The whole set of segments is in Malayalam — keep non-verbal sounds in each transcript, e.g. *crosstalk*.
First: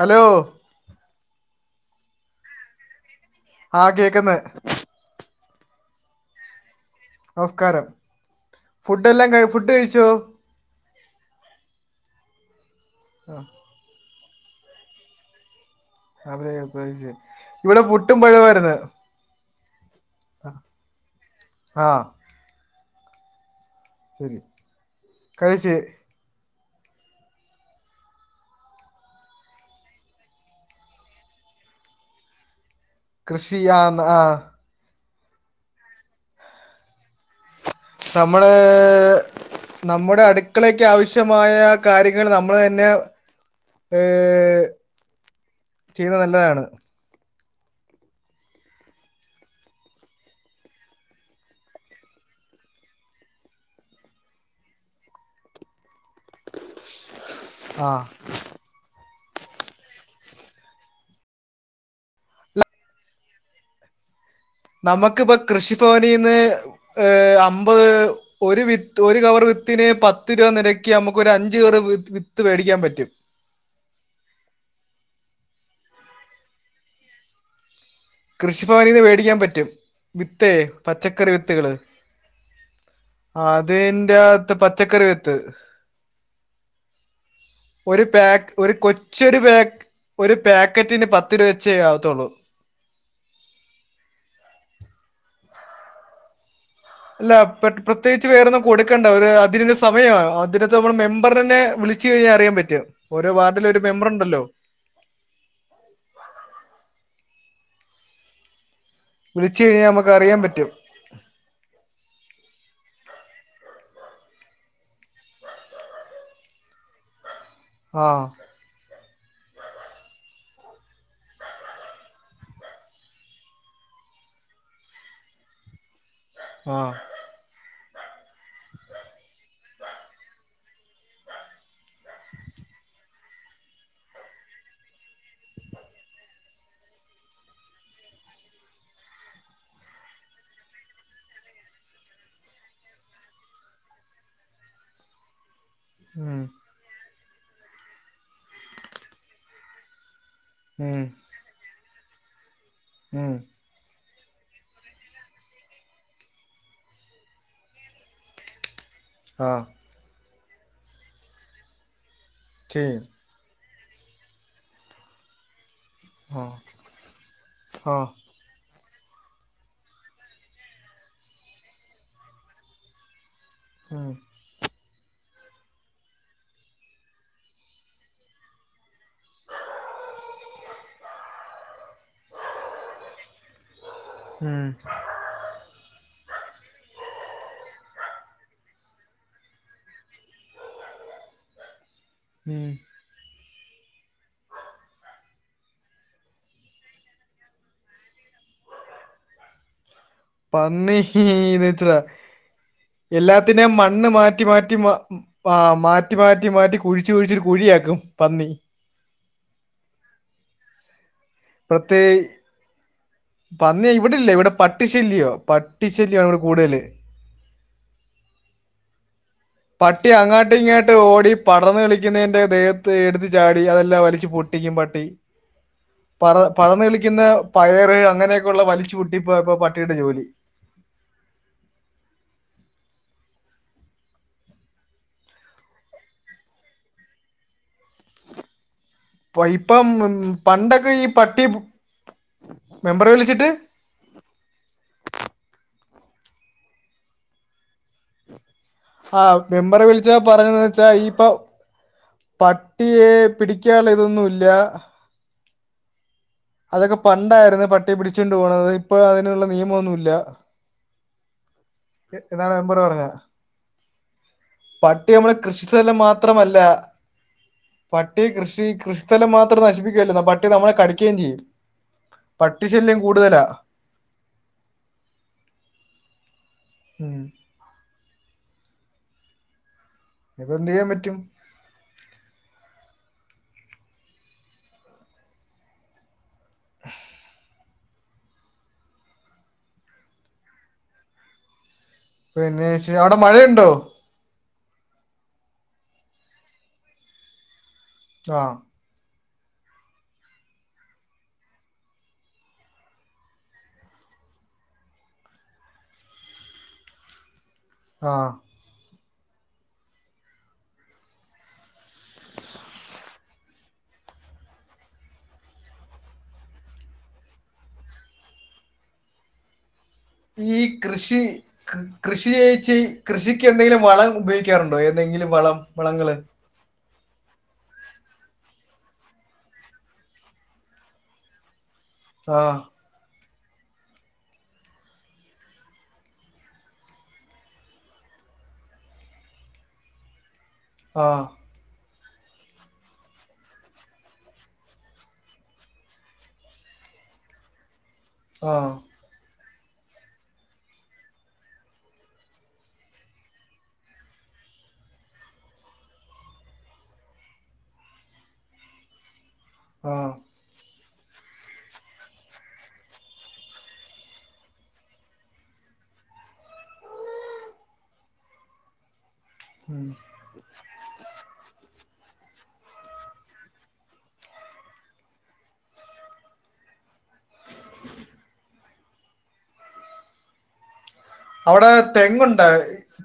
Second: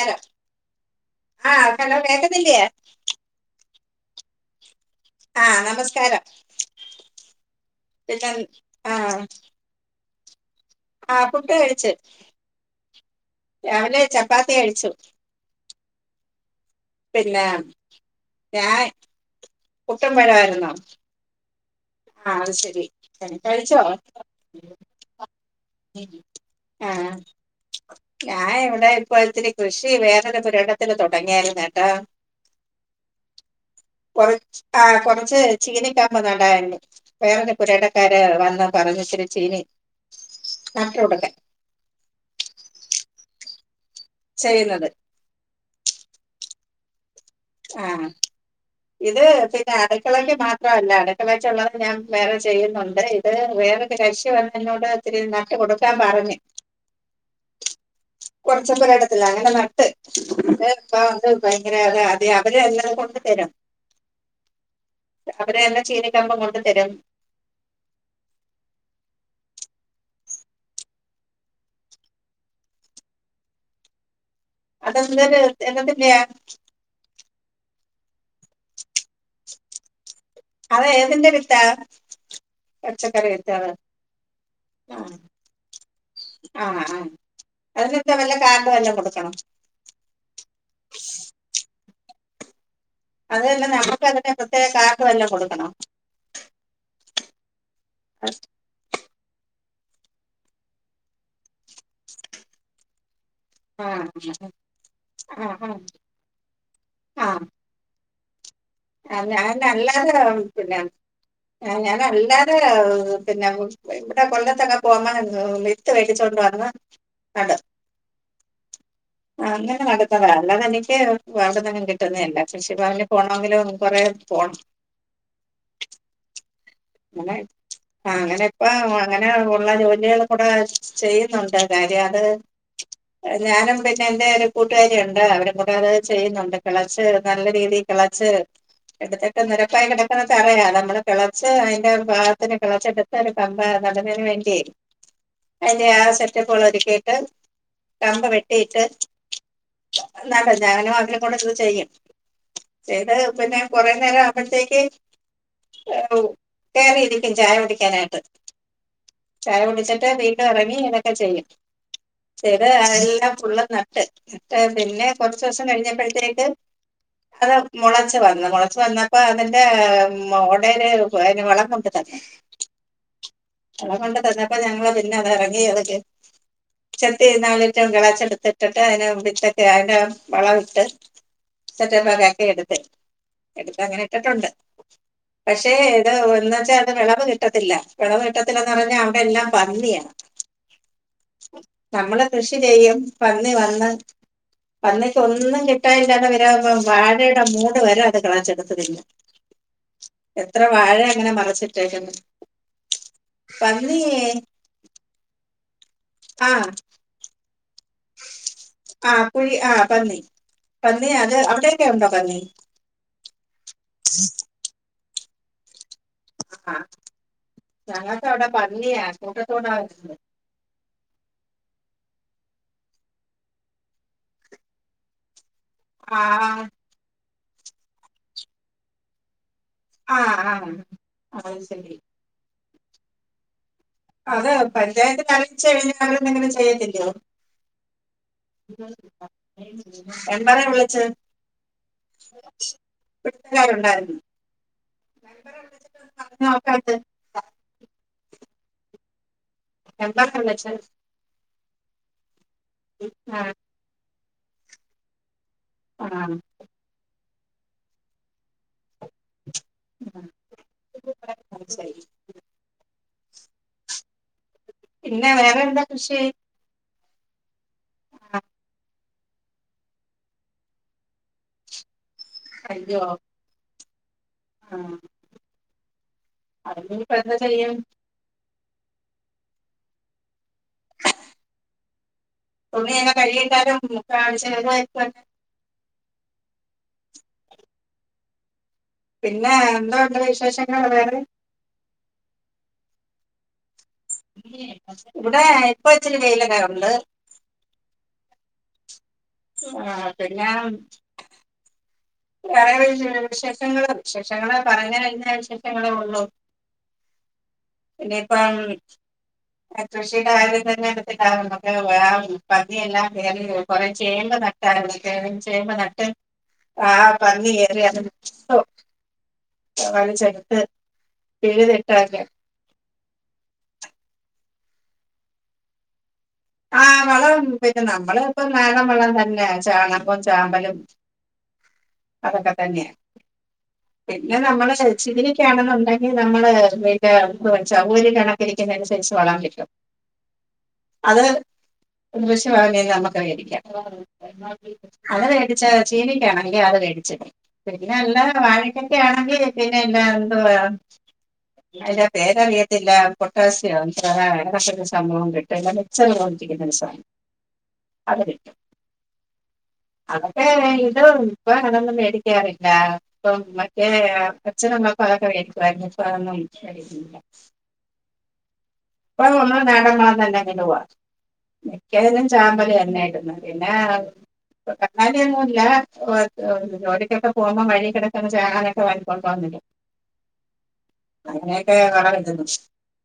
ഹലോ ആഹ് ഹലോ കേക്കത്തില്ല്യേ ആഹ് കേക്കുന്ന് ആഹ് നമസ്കാരം നമസ്കാരം പിന്നെ ആ ഫുഡ് എല്ലാം ക ഫുഡ് കഴിച്ചോ ആഹ് ഫുഡ് കഴിച്ചു *inaudible* രാവിലെ ചപ്പാത്തി കഴിച്ചു പിന്നെ ഇവിടെ പുട്ടും പഴവമായിരുന്നു ഞാൻ പുട്ടും പഴവുമായിരുന്നു ആഹ് ആഹ് അത് ശെരി കഴിച്ചോ ശരി കഴിച്ച് ഉം ഞാൻ ഇവിടെ ഇപ്പോ ഇത്തിരി കൃഷി വേറൊരു പുരിടത്തില് തുടങ്ങിയായിരുന്നു കേട്ടോ *inaudible* കൃഷിയാണ് ആഹ് ആഹ് കുറച്ച് ചീനിക്കമ്പ് നടായിരുന്നു വേറെ പു നമ്മള് നമ്മുടെ അടുക്കളക്ക് നട്ടു കൊടുക്കാൻ ആവശ്യമായ കാര്യങ്ങൾ നമ്മൾ തന്നെ ഏഹ് ചെയ്യുന്നത് ചെയ്യുന്നത് നല്ലതാണ് ആഹ് ഇത് പിന്നെ അടക്കിളക്ക് മാത്രമല്ല അടക്കിളക്ക് ഉള്ളത് ഞാൻ വേറെ ചെയ്യുന്നുണ്ട് വേറൊരു കരിശി വന്നെന്നോട് ഒത്തിരി നട്ട് കൊടുക്കാൻ പറഞ്ഞു ആഹ് കുറച്ച് പോര ഇടത്തില്ല അങ്ങനെ നട്ട് ഇ *unintelligible* പ്പ വ ഭയങ്കര അ ഏയ് അവര് എല്ലാം കൊണ്ട് തരും നമുക്കിപ്പ അവര് തന്നെ കൃഷിഭവനിൽന്ന് ചീനിക്കമ്പം കൊണ്ട് തരും ഏ അമ്പത് ഒരു വിത്ത് ഒരു കവർ വിത്തിന് പത്ത് രൂപ നിരക്ക് നമുക്ക് ഒരു അഞ്ച് കവർ വിത്ത് വേടിക്കാൻ പറ്റും അതെന്തരു എന്നത്തിൻ്റേയ കൃഷിഭവനിൽന്ന് വേടിക്കാൻ പറ്റും വിത്തെ അത് ഏതിന്റെ പച്ചക്കറി വിത്താ വിത്തുകള് പച്ചക്കറി വിത്താണ് അതിന്റത്ത് പച്ചക്കറി വിത്ത് ആഹ് ആഹ് ഒരു പാക് ഒരു കൊച്ചൊരു പാക് ഒരു പാക്കറ്റിന് പത്ത് രൂപ വെച്ചെ ആകത്തുള്ളൂ അതെല്ല നമുക്ക് അതിന് പ്രത്യേക കാർഡ് വല്ലോം കൊടുക്കണോ അല്ല പെട് പ്രത്യേകിച്ച് വേറൊന്നു കൊടുക്കേണ്ടത് അതിന്റെ സമയ അതിനകത്ത് നമ്മള് മെമ്പറിനെ വിളിച്ചു കഴിഞ്ഞാൽ അറിയാൻ പറ്റും ഓരോ വാർഡ ആഹ് ആഹ് ആഹ് ആഹ് ആഹ് വിളിച്ചു ഞാന് കഴിഞ്ഞാൽ നമുക്ക് അല്ലാതെ അറിയാൻ പറ്റും പിന്നെ ആഹ് ഞാന് അല്ലാതെ പിന്നെ ഇവിടെ കൊല്ലത്തൊക്കെ പോവുമ്പ വിത്ത് വേടിച്ചോണ്ട് വന്ന് നടും ആഹ് *inaudible* ആഹ് അങ്ങനെ നടുന്നതാ അല്ലാതെനിക്ക് വാർഡിനൊന്നും കിട്ടുന്നതല്ല കൃഷിഭവനില് പോണെങ്കിലും കൊറേ പോണം ആഹ് *unintelligible* ആ അങ്ങനെപ്പ അങ്ങനെ ഒള്ള ജോലികള് കൂടെ ചെയ്യുന്നുണ്ട് കാര്യം അത് ഞാനും പിന്നെ എൻ്റെ ഒരു കൂട്ടുകാരി ഒണ്ട് അവരും കൂടെ അത് ചെയ്യുന്നൊണ്ട് കെളച്ച് നല്ല രീതി കെളച്ച് എടുത്തിട്ട് നെരപ്പായി കെടക്കുന്ന തറയാ നമ്മള് കെളച്ച് ട്ട് അയ്ന്റെ പാകത്തിന് കെളച്ചെടുത്ത് ഒരു കമ്പ് നടുന്നയ്ന് വേണ്ടിയെ അതിന്റെ ആ ഉം സെറ്റപ്പൊള് ഒരുക്കിയിട്ട് കമ്പ് വെട്ടീട്ട് നല്ല ഞാനും ഉം അവനും കൂടെര്ന്ന് ചെയ്യുംം ചെയ്ത് ഉം പിന്നെ കൊറേനേരം ആമ്പഴത്തേക്ക് ഏഹ് പോവും കേറി ഇരിക്കും ചായ കുടിക്കാനായിട്ട് ആ ചായ കുടിച്ചിട്ട് വീ ട്ടെറങ്ങി ഇതക്കെ ചെയ്യും ചെയ്ത് ചെയ്യും എല്ലാം ഫുള്ളും നന ട്ട് നട്ട് പിന്നെ കൊറച്ചോസം ആ കഴിഞ്ഞപ്പോഴത്തേക്ക് അത് ആ മൊളച്ച് വന്നു മൊളച്ച് വന്നപ്പോ അതിന്റെ മോടെ *unintelligible* ഒരു പോയന് വളം കൊണ്ടു തന്നു വളം ഉം കൊണ്ടു തന്നപ്പോ അപ്പൊ ഞങ്ങള് പിന്നതെറങ്ങീ അതൊക്കെ ചെത്തി നാലറ്റോം കെളച്ചെടുത്തിട്ടിട്ട് അതിനെ വിത്തൊക്കെ അതിന്റെ വളം ഇട്ട് സെറ്റപ്പൊക്കാക്കി എടുത്ത് എടുത്തങ്ങനെ ഇട്ടിട്ടൊണ്ട് ഉം പക്ഷെ എന്ന് വെച്ചാ അത് വെളവ് കിട്ടത്തില്ല വെളവ് കിട്ടത്തില്ലെന്ന് പറഞ്ഞാ അവിടെ എല്ലാം പന്നിയാ നമ്മള് കൃഷി ഉം ചെയ്യും പന്നി വന്ന് പന്നിക്ക് ഒന്നും കിട്ടാൻ ഇല്ലാതെ വരുമ്പോ വാഴേടെ മൂട് വരെ അത് കെളച്ചെടുത്ത് തിന്നും എത്ര ച്ച വാഴ അങ്ങനെ *unintelligible* മറിച്ചിട്ടേക്കുന്നു എല്ലാത്തിൻ്റേം പന്നി മണ്ണ് മാറ്റി മാറ്റി മാറ്റി മാ ആഹ് മാറ്റി മാറ്റി ആഹ് മാറ്റി കുഴിച്ചു കുഴിച്ചൊരു കുഴിയാക്കും പന്നി ആഹ് കുഴി ആഹ് പന്നി പന്നി അത് അവിടെയൊക്കെ പ്രത്യേ ഉണ്ടോ പന്നി പന്നി ഇവിടില്ല ഇവിടെ പട്ടിശല്യാ പട്ടിശല്യാങ്ങട് കൂ ആഹ് ഞങ്ങക്കവിടെ പന്നിയാ കൂട്ടത്തോടാ പട്ടി വരുന്നത് അങ്ങാട്ട് ഇങ്ങാട്ട് ഓടി പടർന്ന് കളിക്കണേൻ്റെ ദേഹത്ത് എടുത്ത് ചാടി അതെല്ലാം വലിച്ച് പൊട്ടിക്കും പട്ടി പറ ആഹ് പടർന്ന് കിളിക്കുന്ന പയറ് അങ്ങനെക്കെ ഒള്ള വലിച്ച് പൊട്ടിപ്പ ഇപ്പൊ പട്ടി ആഹ് ആഹ് ആഹ് ശരി *unintelligible* ചെയ്യത്തില്ലോ ഇപ്പൊ ഇപ്പം ഉം, എന്താണ് പണ്ടൊക്കെ വിളിച്ചേ? ഈ പട്ടി മെമ്പറെ വിളിച്ചിട്ട് വീട്ടുകാരുണ്ടായിരുന്നു *inaudible* ആഹ് മെമ്പറെ വിളിച്ച പറഞ്ഞതെന്താ വെച്ചാ ഇപ്പൊ പട്ടിയെ ആ പിടിക്കാള്ള ഇതൊന്നൂല്ല ആഹ് അതൊക്കെ പണ്ടായിരുന്നു പട്ടി പിടിച്ചുകൊണ്ട് പോണത് ഇപ്പൊ അതിനുള്ള നിയമം ഒന്നുല്ല. *unintelligible* *unintelligible* പട്ടി പിന്നെ മ്മുടെ വേറെ കൃഷി എന്താ സ്ഥലം കൃഷി മാത്രമല്ല പട്ടി ആ, കൃഷി കൃഷിസ്ഥലം മാത്രം നശിപ്പിക്കുകെല്ല എന്ന പട്ടി നമ്മളെ കടിക്കുകയും ചെയ്യും. പട്ടിശല്യം കൂടുതലാ. ആഹ് അത് ഇനി ഇപ്പൊ ഉം എന്ത് ചെയ്യും? ഇപ്പൊ എന്ത്യ്യാൻ പറ്റും? തുണിയൊക്കെ കഴുകി ഇട്ടാലും *unintelligible* *inaudible* പിന്നെ എന്തോ ഉണ്ട് വിശേഷങ്ങൾ വേറെ? പിന്നെ ശ് അവിടെ മഴയുണ്ടോ? ഇവിടെ ഇപ്പ ഇച്ചിരി വെയിലൊക്കെ ഉണ്ട്. ആഹ് ആഹ് പിന്നെ വേറെ വിശേഷങ്ങള് വിശേഷങ്ങള് പറഞ്ഞ് കഴിഞ്ഞാ വിശേഷങ്ങളേ ഉള്ളു. ആ ഇനിപ്പം കൃഷിയുടെ കാര്യം തന്നെ *unintelligible* *unintelligible* പന്നിയെല്ലാം കയറി കൊറെ ചേമ്പ് നട്ടായിരുന്നു ചേമ്പ നട്ട് ആഹ് പന്നി കേറി അത് *unintelligible* ഈ കൃഷി പിഴുതിട്ടൊക്കെ കൃഷി *unintelligible* കൃഷിക്ക് എന്തെങ്കിലും വളം ഉപയോഗിക്കാറുണ്ടോ ഏതെങ്കിലും വളം വളങ്ങള്. ആഹ വളം പിന്നെ നമ്മള് ഇപ്പം നാടൻ വളം തന്നെ ചാണകും ചാമ്പലും. ആ അതൊക്കെ തന്നെയാ. പിന്നെ നമ്മള് *unintelligible* ക്കാണെന്നുണ്ടെങ്കിൽ നമ്മള് പിന്നെ *unintelligible* *unintelligible* അനുസരിച്ച് വളം വെക്കും ആ അത് *unintelligible* അത് മേടിച്ച ചീവിക്കയാണെങ്കിൽ അത് മേടിച്ചിട്ടും പിന്നെ നല്ല ആ വാഴക്ക ക്കെ ആണെങ്കിൽ പിന്നെല്ലാ എന്തു വാ അല്ല തേങ്ങ വീഴത്തില്ല പൊട്ടാസ്യം *unintelligible* *unintelligible* അത് കിട്ടും ആ ഏ ഇതൊ ഇപ്പൊ അങ്ങനെ ഒന്നും മേടിക്കാറില്ല. അപ്പൊ മറ്റേ അച്ഛനൊന്ന് ആ പഴൊക്കെ വേടിക്കുവായിരുന്നു ഇപ്പൊ അതൊന്നും *unintelligible* ഇപ്പൊ ഉം. *unintelligible* മിക്കതിലും ചാമ്പല് തന്നെയാ ഇടുന്നെ പിന്നെ കങ്ങാലിയൊന്നും ഇല്ല *unintelligible* ഒക്കെ പോകുമ്പോ വഴി കിടക്കുന്ന ചേന അങ്ങനത്തെ വാങ്ങി *unintelligible* അവിടെ തെങ്ങുണ്ട്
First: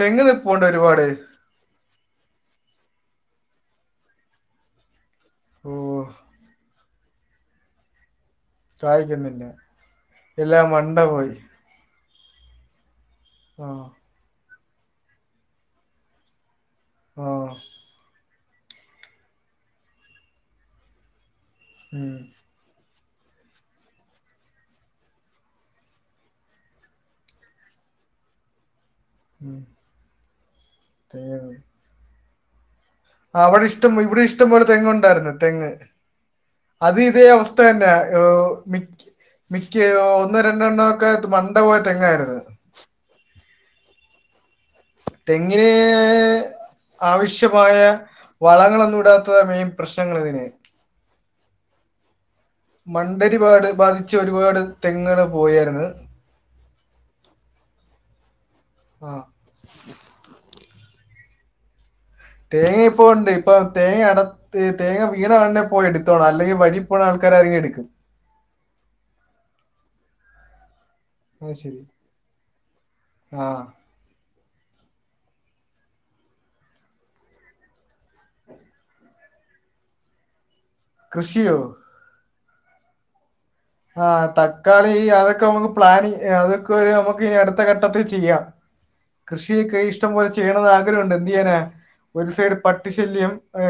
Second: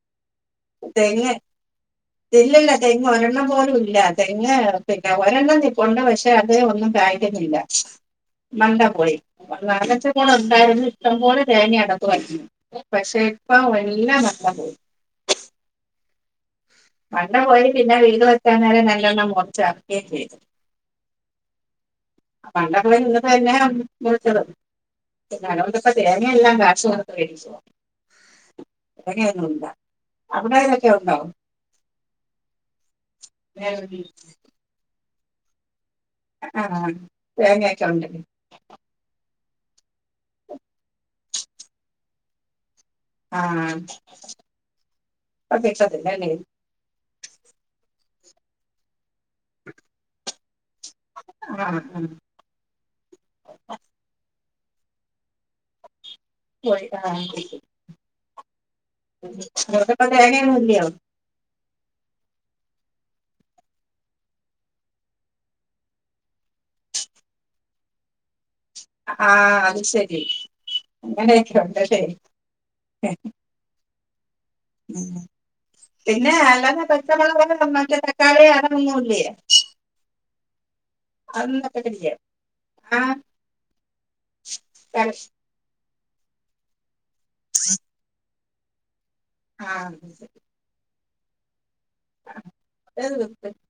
തെങ്ങ് നിപ്പുണ്ട് ഒരുപാട്. ഇല്ലല്ല തെങ്ങ് ഒരെണ്ണം പോലും ഇല്ല തെങ്ങ് പിന്നെ ഒരെണ്ണം ഓ നിപ്പുണ്ട് പക്ഷെ അത് ഒന്നും കായിക്കുന്നില്ല. മണ്ട പോയി കായ്ക്കുന്നില്ല *unintelligible* എല്ലാം ഉണ്ടായിരുന്നു മണ്ട ഇഷ്ടം പോയി പോലെ തേങ്ങയിട പക്ഷെ ഇപ്പം ആ വല്ല *unintelligible* ആ മണ്ട പോയി പിന്നെ വീട് വെക്കാഞാൽ നല്ലോണ്ണം മോർചാകേയും ചെയ്തു. ഉം. പണ്ടൊക്കെ ഇന്ന് തന്നെയാ *unintelligible* പിന്നെ അതോണ്ട് പ്പ തേങ്ങ എല്ലാം കാശ് കൊടുത്ത് ഉം, *unintelligible* *unintelligible* തെങ്ങ് നിന്നു. അവിടെ ഇഷ്ടം ആഹ് ഇവിടെ ഇഷ്ടം പോലെ തെങ്ങ് ഉണ്ടായിരുന്ന തെങ്ങ്. അത് ഇതേ അവസ്ഥ തേങ്ങയൊക്കെ തന്നെയ ഉണ്ട് ഓ മിക്ക മിക്ക ഒന്ന് രണ്ടെണ്ണം ഒക്കെ മണ്ട പോയ തെങ്ങായിരുന്ന്‌ ആഹ തെങ്ങിന് ആവശ്യമായ വളങ്ങളൊന്നും ഇടാത്തമെയിൻ പ്രശ്നങ്ങ ളി തിന് ആഹ ഉ. മണ്ടരിപാട് ബാധിച്ച ഒരുപാട് തെങ്ങള് പോയാരുന്ന് പോയി ആ പൊയ്ക്ണ്അതോണ്ട് ഇപ്പ തേങ്ങ ഒന്നുല്ലിയൊ തേങ്ങ ഇപ്പൊ ഉണ്ട് ഇപ്പൊ തേങ്ങ അട തേങ്ങ വീണ ഉടനെ പോയി എടുത്തോണം അല്ലെങ്കി വഴി പോണ ആൾക്കാര ആരെലും എടുക്കും. ആഹ അത് ശരി അത് അങ്ങനെയൊക്കെ ശരി ഉണ്ട് ലെ. ആ ഉം. പിന്നെ അല്ലാത്ത പച്ചമുളക് മറ്റേ തക്കാളി അതൊന്നുംല്ലേ? കൃഷിയോ അതൊന്നും നട്ടിട്ടില്ലിയെ ആഹ. ആഹ തക്കാളി അതൊക്കെ നമുക്ക് പ്ലാനി അതൊക്കെ ഒരു നമു ക്ക് ഇ അടുത്ത ഘട്ടത്തിൽ ചെയ്യാം കൃഷിയൊക്കെ ആഹ് ഇഷ്ട്ടം പോലെ ചെയ്യണന്ന് ആഗ്രഹുണ്ട് എന്ത് ചെയ്യാനാ. ഒരു സൈഡ് പട്ടി അത് ശല്യം ഏ.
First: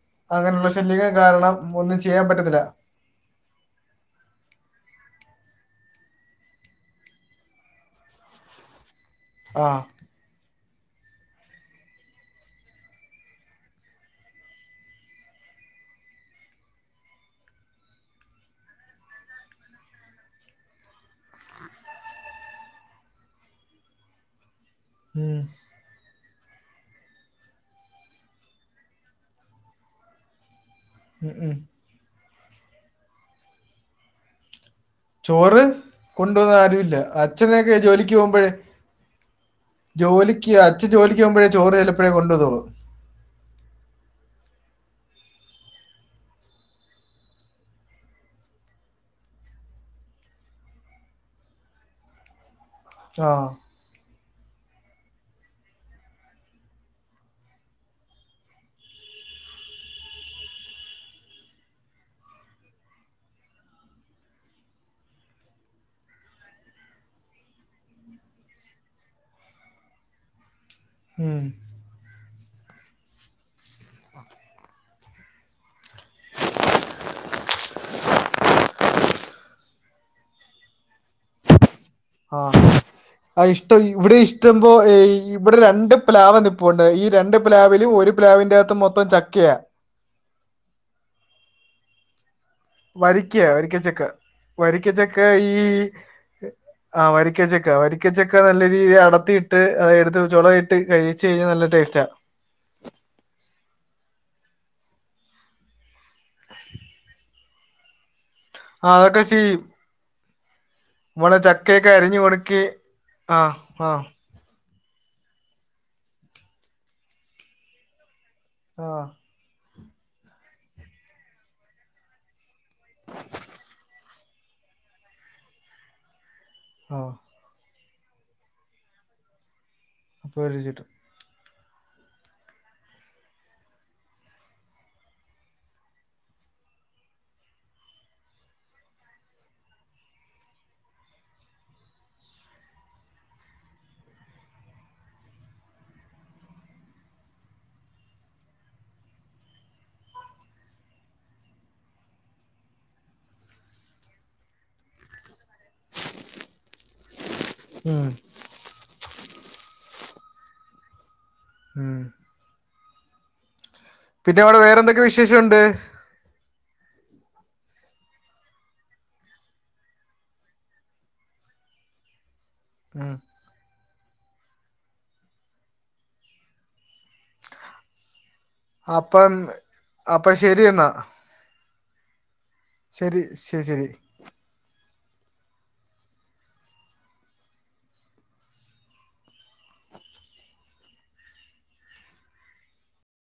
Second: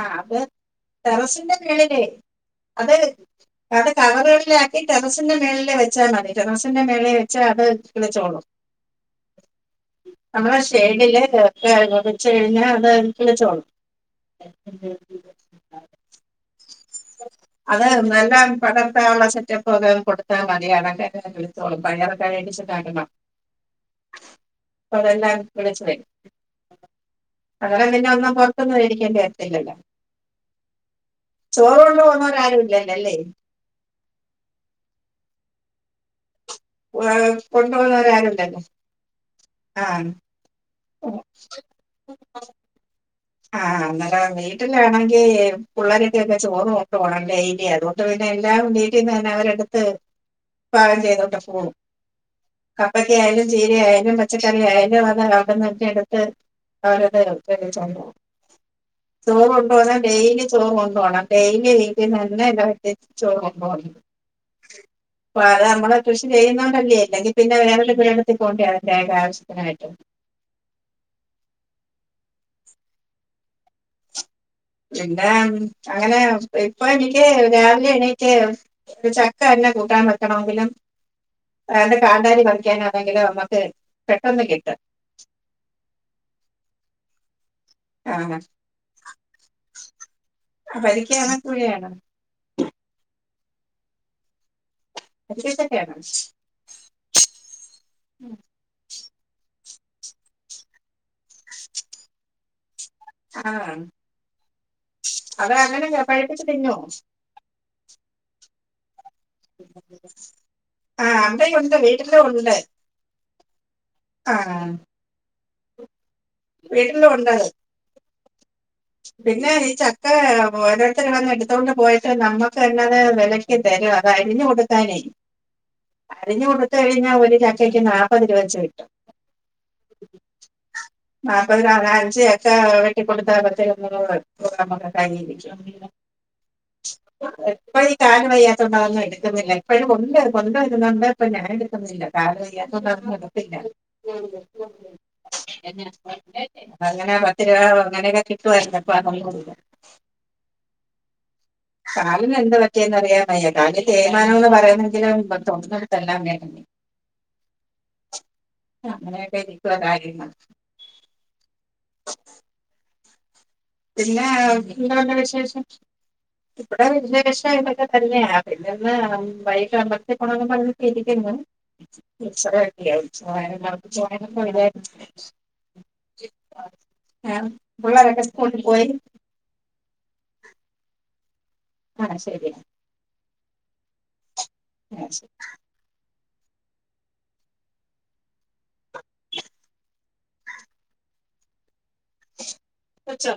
ആഹ് അത് അങ്ങനെയുള്ള ശല്യങ്ങൾ കാരണം ഒന്നും ചെയ്യാൻ പറ്റത്തില്ല. അതെ. അത് കവറുകളിലാക്കി ടെറസിന്റെ മേളി ല് വെച്ചാൽ മതി ടെറസിന്റെ മേലെ വെച്ചാ അത് കി ളിച്ചോളും. ആഹ. നമ്മ ഷേഡിലക്കെ. വെച്ച് കഴിഞ്ഞഅത് എനിക്ക് ചോന്നാ അത് നല്ല പടർത്താ നു ള്ള സെറ്റപ്പ് ഒക്കെ കൊടുത്താൽ മതിഅതൊക്കെ അങ്ങ് കിളിർ. ത്തോളും പയറൊ ക്കെ വേ ടിച്ച് ന ടണം അപ്പൊ അതെല്ലാം ഉം, കിളിച്ചു വരും അപ്പൊ പിന്നെ ഒന്നും പുറത്തൊന്നും മേടി ക്കേണ്ടി വരത്തില്ലല്ല ഉം, ഉം. ചോറ് കൊണ്ട് പോണോരാരും ഇല്ലല്ലല്ലേ? ചോറ് കൊണ്ടുപോവാൻ ആര്. ഇല്ല അച്ഛനക്കെ ജോലിക്ക് കൊണ്ടുപോകുന്നവരാരും പോകുമ്പോഴ് ഇല്ലല്ലോ ആഹ് ജോലി ക്ക് അച്ഛൻ ജോലിക്ക് പോവുമ്പഴേ ചോറ് ചിലപ്പോഴെ കൊണ്ടുവോളൂ. ആഹ് അന്നേരം വീട്ടിലാണെങ്കിൽ പുള്ളേരിക്കൊക്കെ ചോറ് ഓക്കണം ഡെയ്ലി അത് കൊണ്ട് പിന്നെ എല്ലാം വീട്ടിന്ന് തന്നെ അവരെടുത്ത് പാകം ചെയ്തോണ്ട് പോകും കപ്പക്ക ആയാലും ആഹ് ചീരയായാലും മ പച്ചക്കറി ആയാലും അത് അവിടെന്നക്കെ എടുത്ത് *unintelligible* ചോറ് കൊണ്ടപോയാൽ ഡെയിലി ചോറ് കൊണ്ടുപോണം ഡെയിലി വിട്ടീന്ന് തന്നെ ചോറ് കൊണ്ട്പോകണം. അപ്പ അത് നമ്മള് കൃഷി ചെയ്യുന്നോണ്ട് അ ല്ലേ ഇല്ലെങ്കിൽ പിന്നെ വേറൊരു പെരേട ത്തിൽ പോണ്ടേ അതിന്റെതായ ആവശ്യത്തിനായിട്ട്. ഉം. എന്താ അങ്ങനെ ഇപ്പൊ എനിക്ക് രാവിലെ എണീറ്റ് ചക്ക തന്നെ. കൂട്ടാൻ വെക്കണമെങ്കിലും. രണ്ട് കന്താരി ആഹ് പറിക്കാനാണെങ്കിലും നമു ആഹ് ക്ക് ഇഷ്ടം ഇവിടെ പെട്ടന്ന് ഇഷ്ടംപോ കിട്ടും. ഇവിടെ രണ്ട് പ്ലാവ് നിപ്പുണ്ട് ഈ രണ്ട് പ്ലാവിലും ഒരു ആഹ് പ്ലാവിന്റെ അകത്ത് മൊത്തം ചക്കയ ആ അത് വരിക്കയാണ കൂഴയാണ വരിക്കയ വരിക്കച്ചക്ക വരിക്കച്ചക്ക ഈ. വരിക്കച്ചക്കയാണോ ആഹ് വരിക്കച്ചക്ക വരിക്കച്ചക്ക നല്ല രീതി അടത്തിയിട്ട് അത എടുത്ത് ചുള ഇട്ട് കഴിച്ച് കഴിഞ്ഞാൽ നല്ല ടേസ്റ്റ ആാ ആഹ അത് അങ്ങനെ പഴപ്പിച്ചു തിന്നോ? ആ അതൊക്കെചിയും. ഉ. നമ്മള്ചക്കയൊക്കെ അരിഞ്ഞു കൊടുക്കയും ആആ ആഹ വീട്ടിലും ഉ ണ്ടത് ആഹ. പിന്നെ ഈ ചക്ക ഓരോരുത്തർ വന്ന് എടുത്തോണ്ട് പോയിട്ട് നമ്മുക്ക് തന്നത് വില തരും അത് അരിഞ്ഞു കൊടുക്കാനേ അരിഞ്ഞു കൊടു ആഹ് കഴിഞ്ഞാൽ ഒരു ചക്കയ്ക്ക് നാൽപ്പത് രൂപച്ച കിട്ടും. *unintelligible* നാല്പ്പതിന നാല അഞ്ച് ചക്ക വെട്ടിക്കൊടുത്ത ഒക്കെ കരിക്ക എപ്പഴും ഈ കാല് വയ്യാത്തുണ്ടൊന്നും എടുക്കുന്നില്ല. എപ്പഴും കൊണ്ട് കൊണ്ട് വരുന്നുണ്ട്. അപ്പൊ ഞാൻ എടുക്കുന്നില്ല. കാലു വയ്യാത്തോണ്ടാന്നും എടുത്തില്ല. അങ്ങനെ പത്ത് രൂപ അങ്ങനെയൊക്കെ കിട്ടുവായിരുന്നു അപ്പൊ അതും കാലിനു എന്താ പറ്റിയെന്ന് അറിയാൻ വയ്യ കാലിൽ തേമാനം ന്ന് പറയുന്നെങ്കിലും തൊടുന്നടുത്തെല്ലാം വേദ ഉം അങ്ങനെയൊക്കെ ഇരിക്കുക കാര്യങ്ങളു ഉം പിന്നെ അവിടെ വേറെന്തൊക്കെ പിന്നെന്താ വിശേഷമുണ്ട് വിശേഷം? ഇവിടെ വല്യവിശേഷം ഇതൊക്കെ തന്നെയ പിന്നെന്ന് വൈകിട്ട് അമ്പലത്തിൽ പോകണംന്ന് ഇരിക്കുന്നു *unintelligible* ഉത്സവായ ഉം ആഹ് പിള്ളേരൊക്കെ സ്കൂളിൽ പോയി അപ്പം അപ്പ ശരി എന്നാ. ആഹ് ശരി ശരി ശരി ശരി ഉം ശരി കഴിച്ചാ?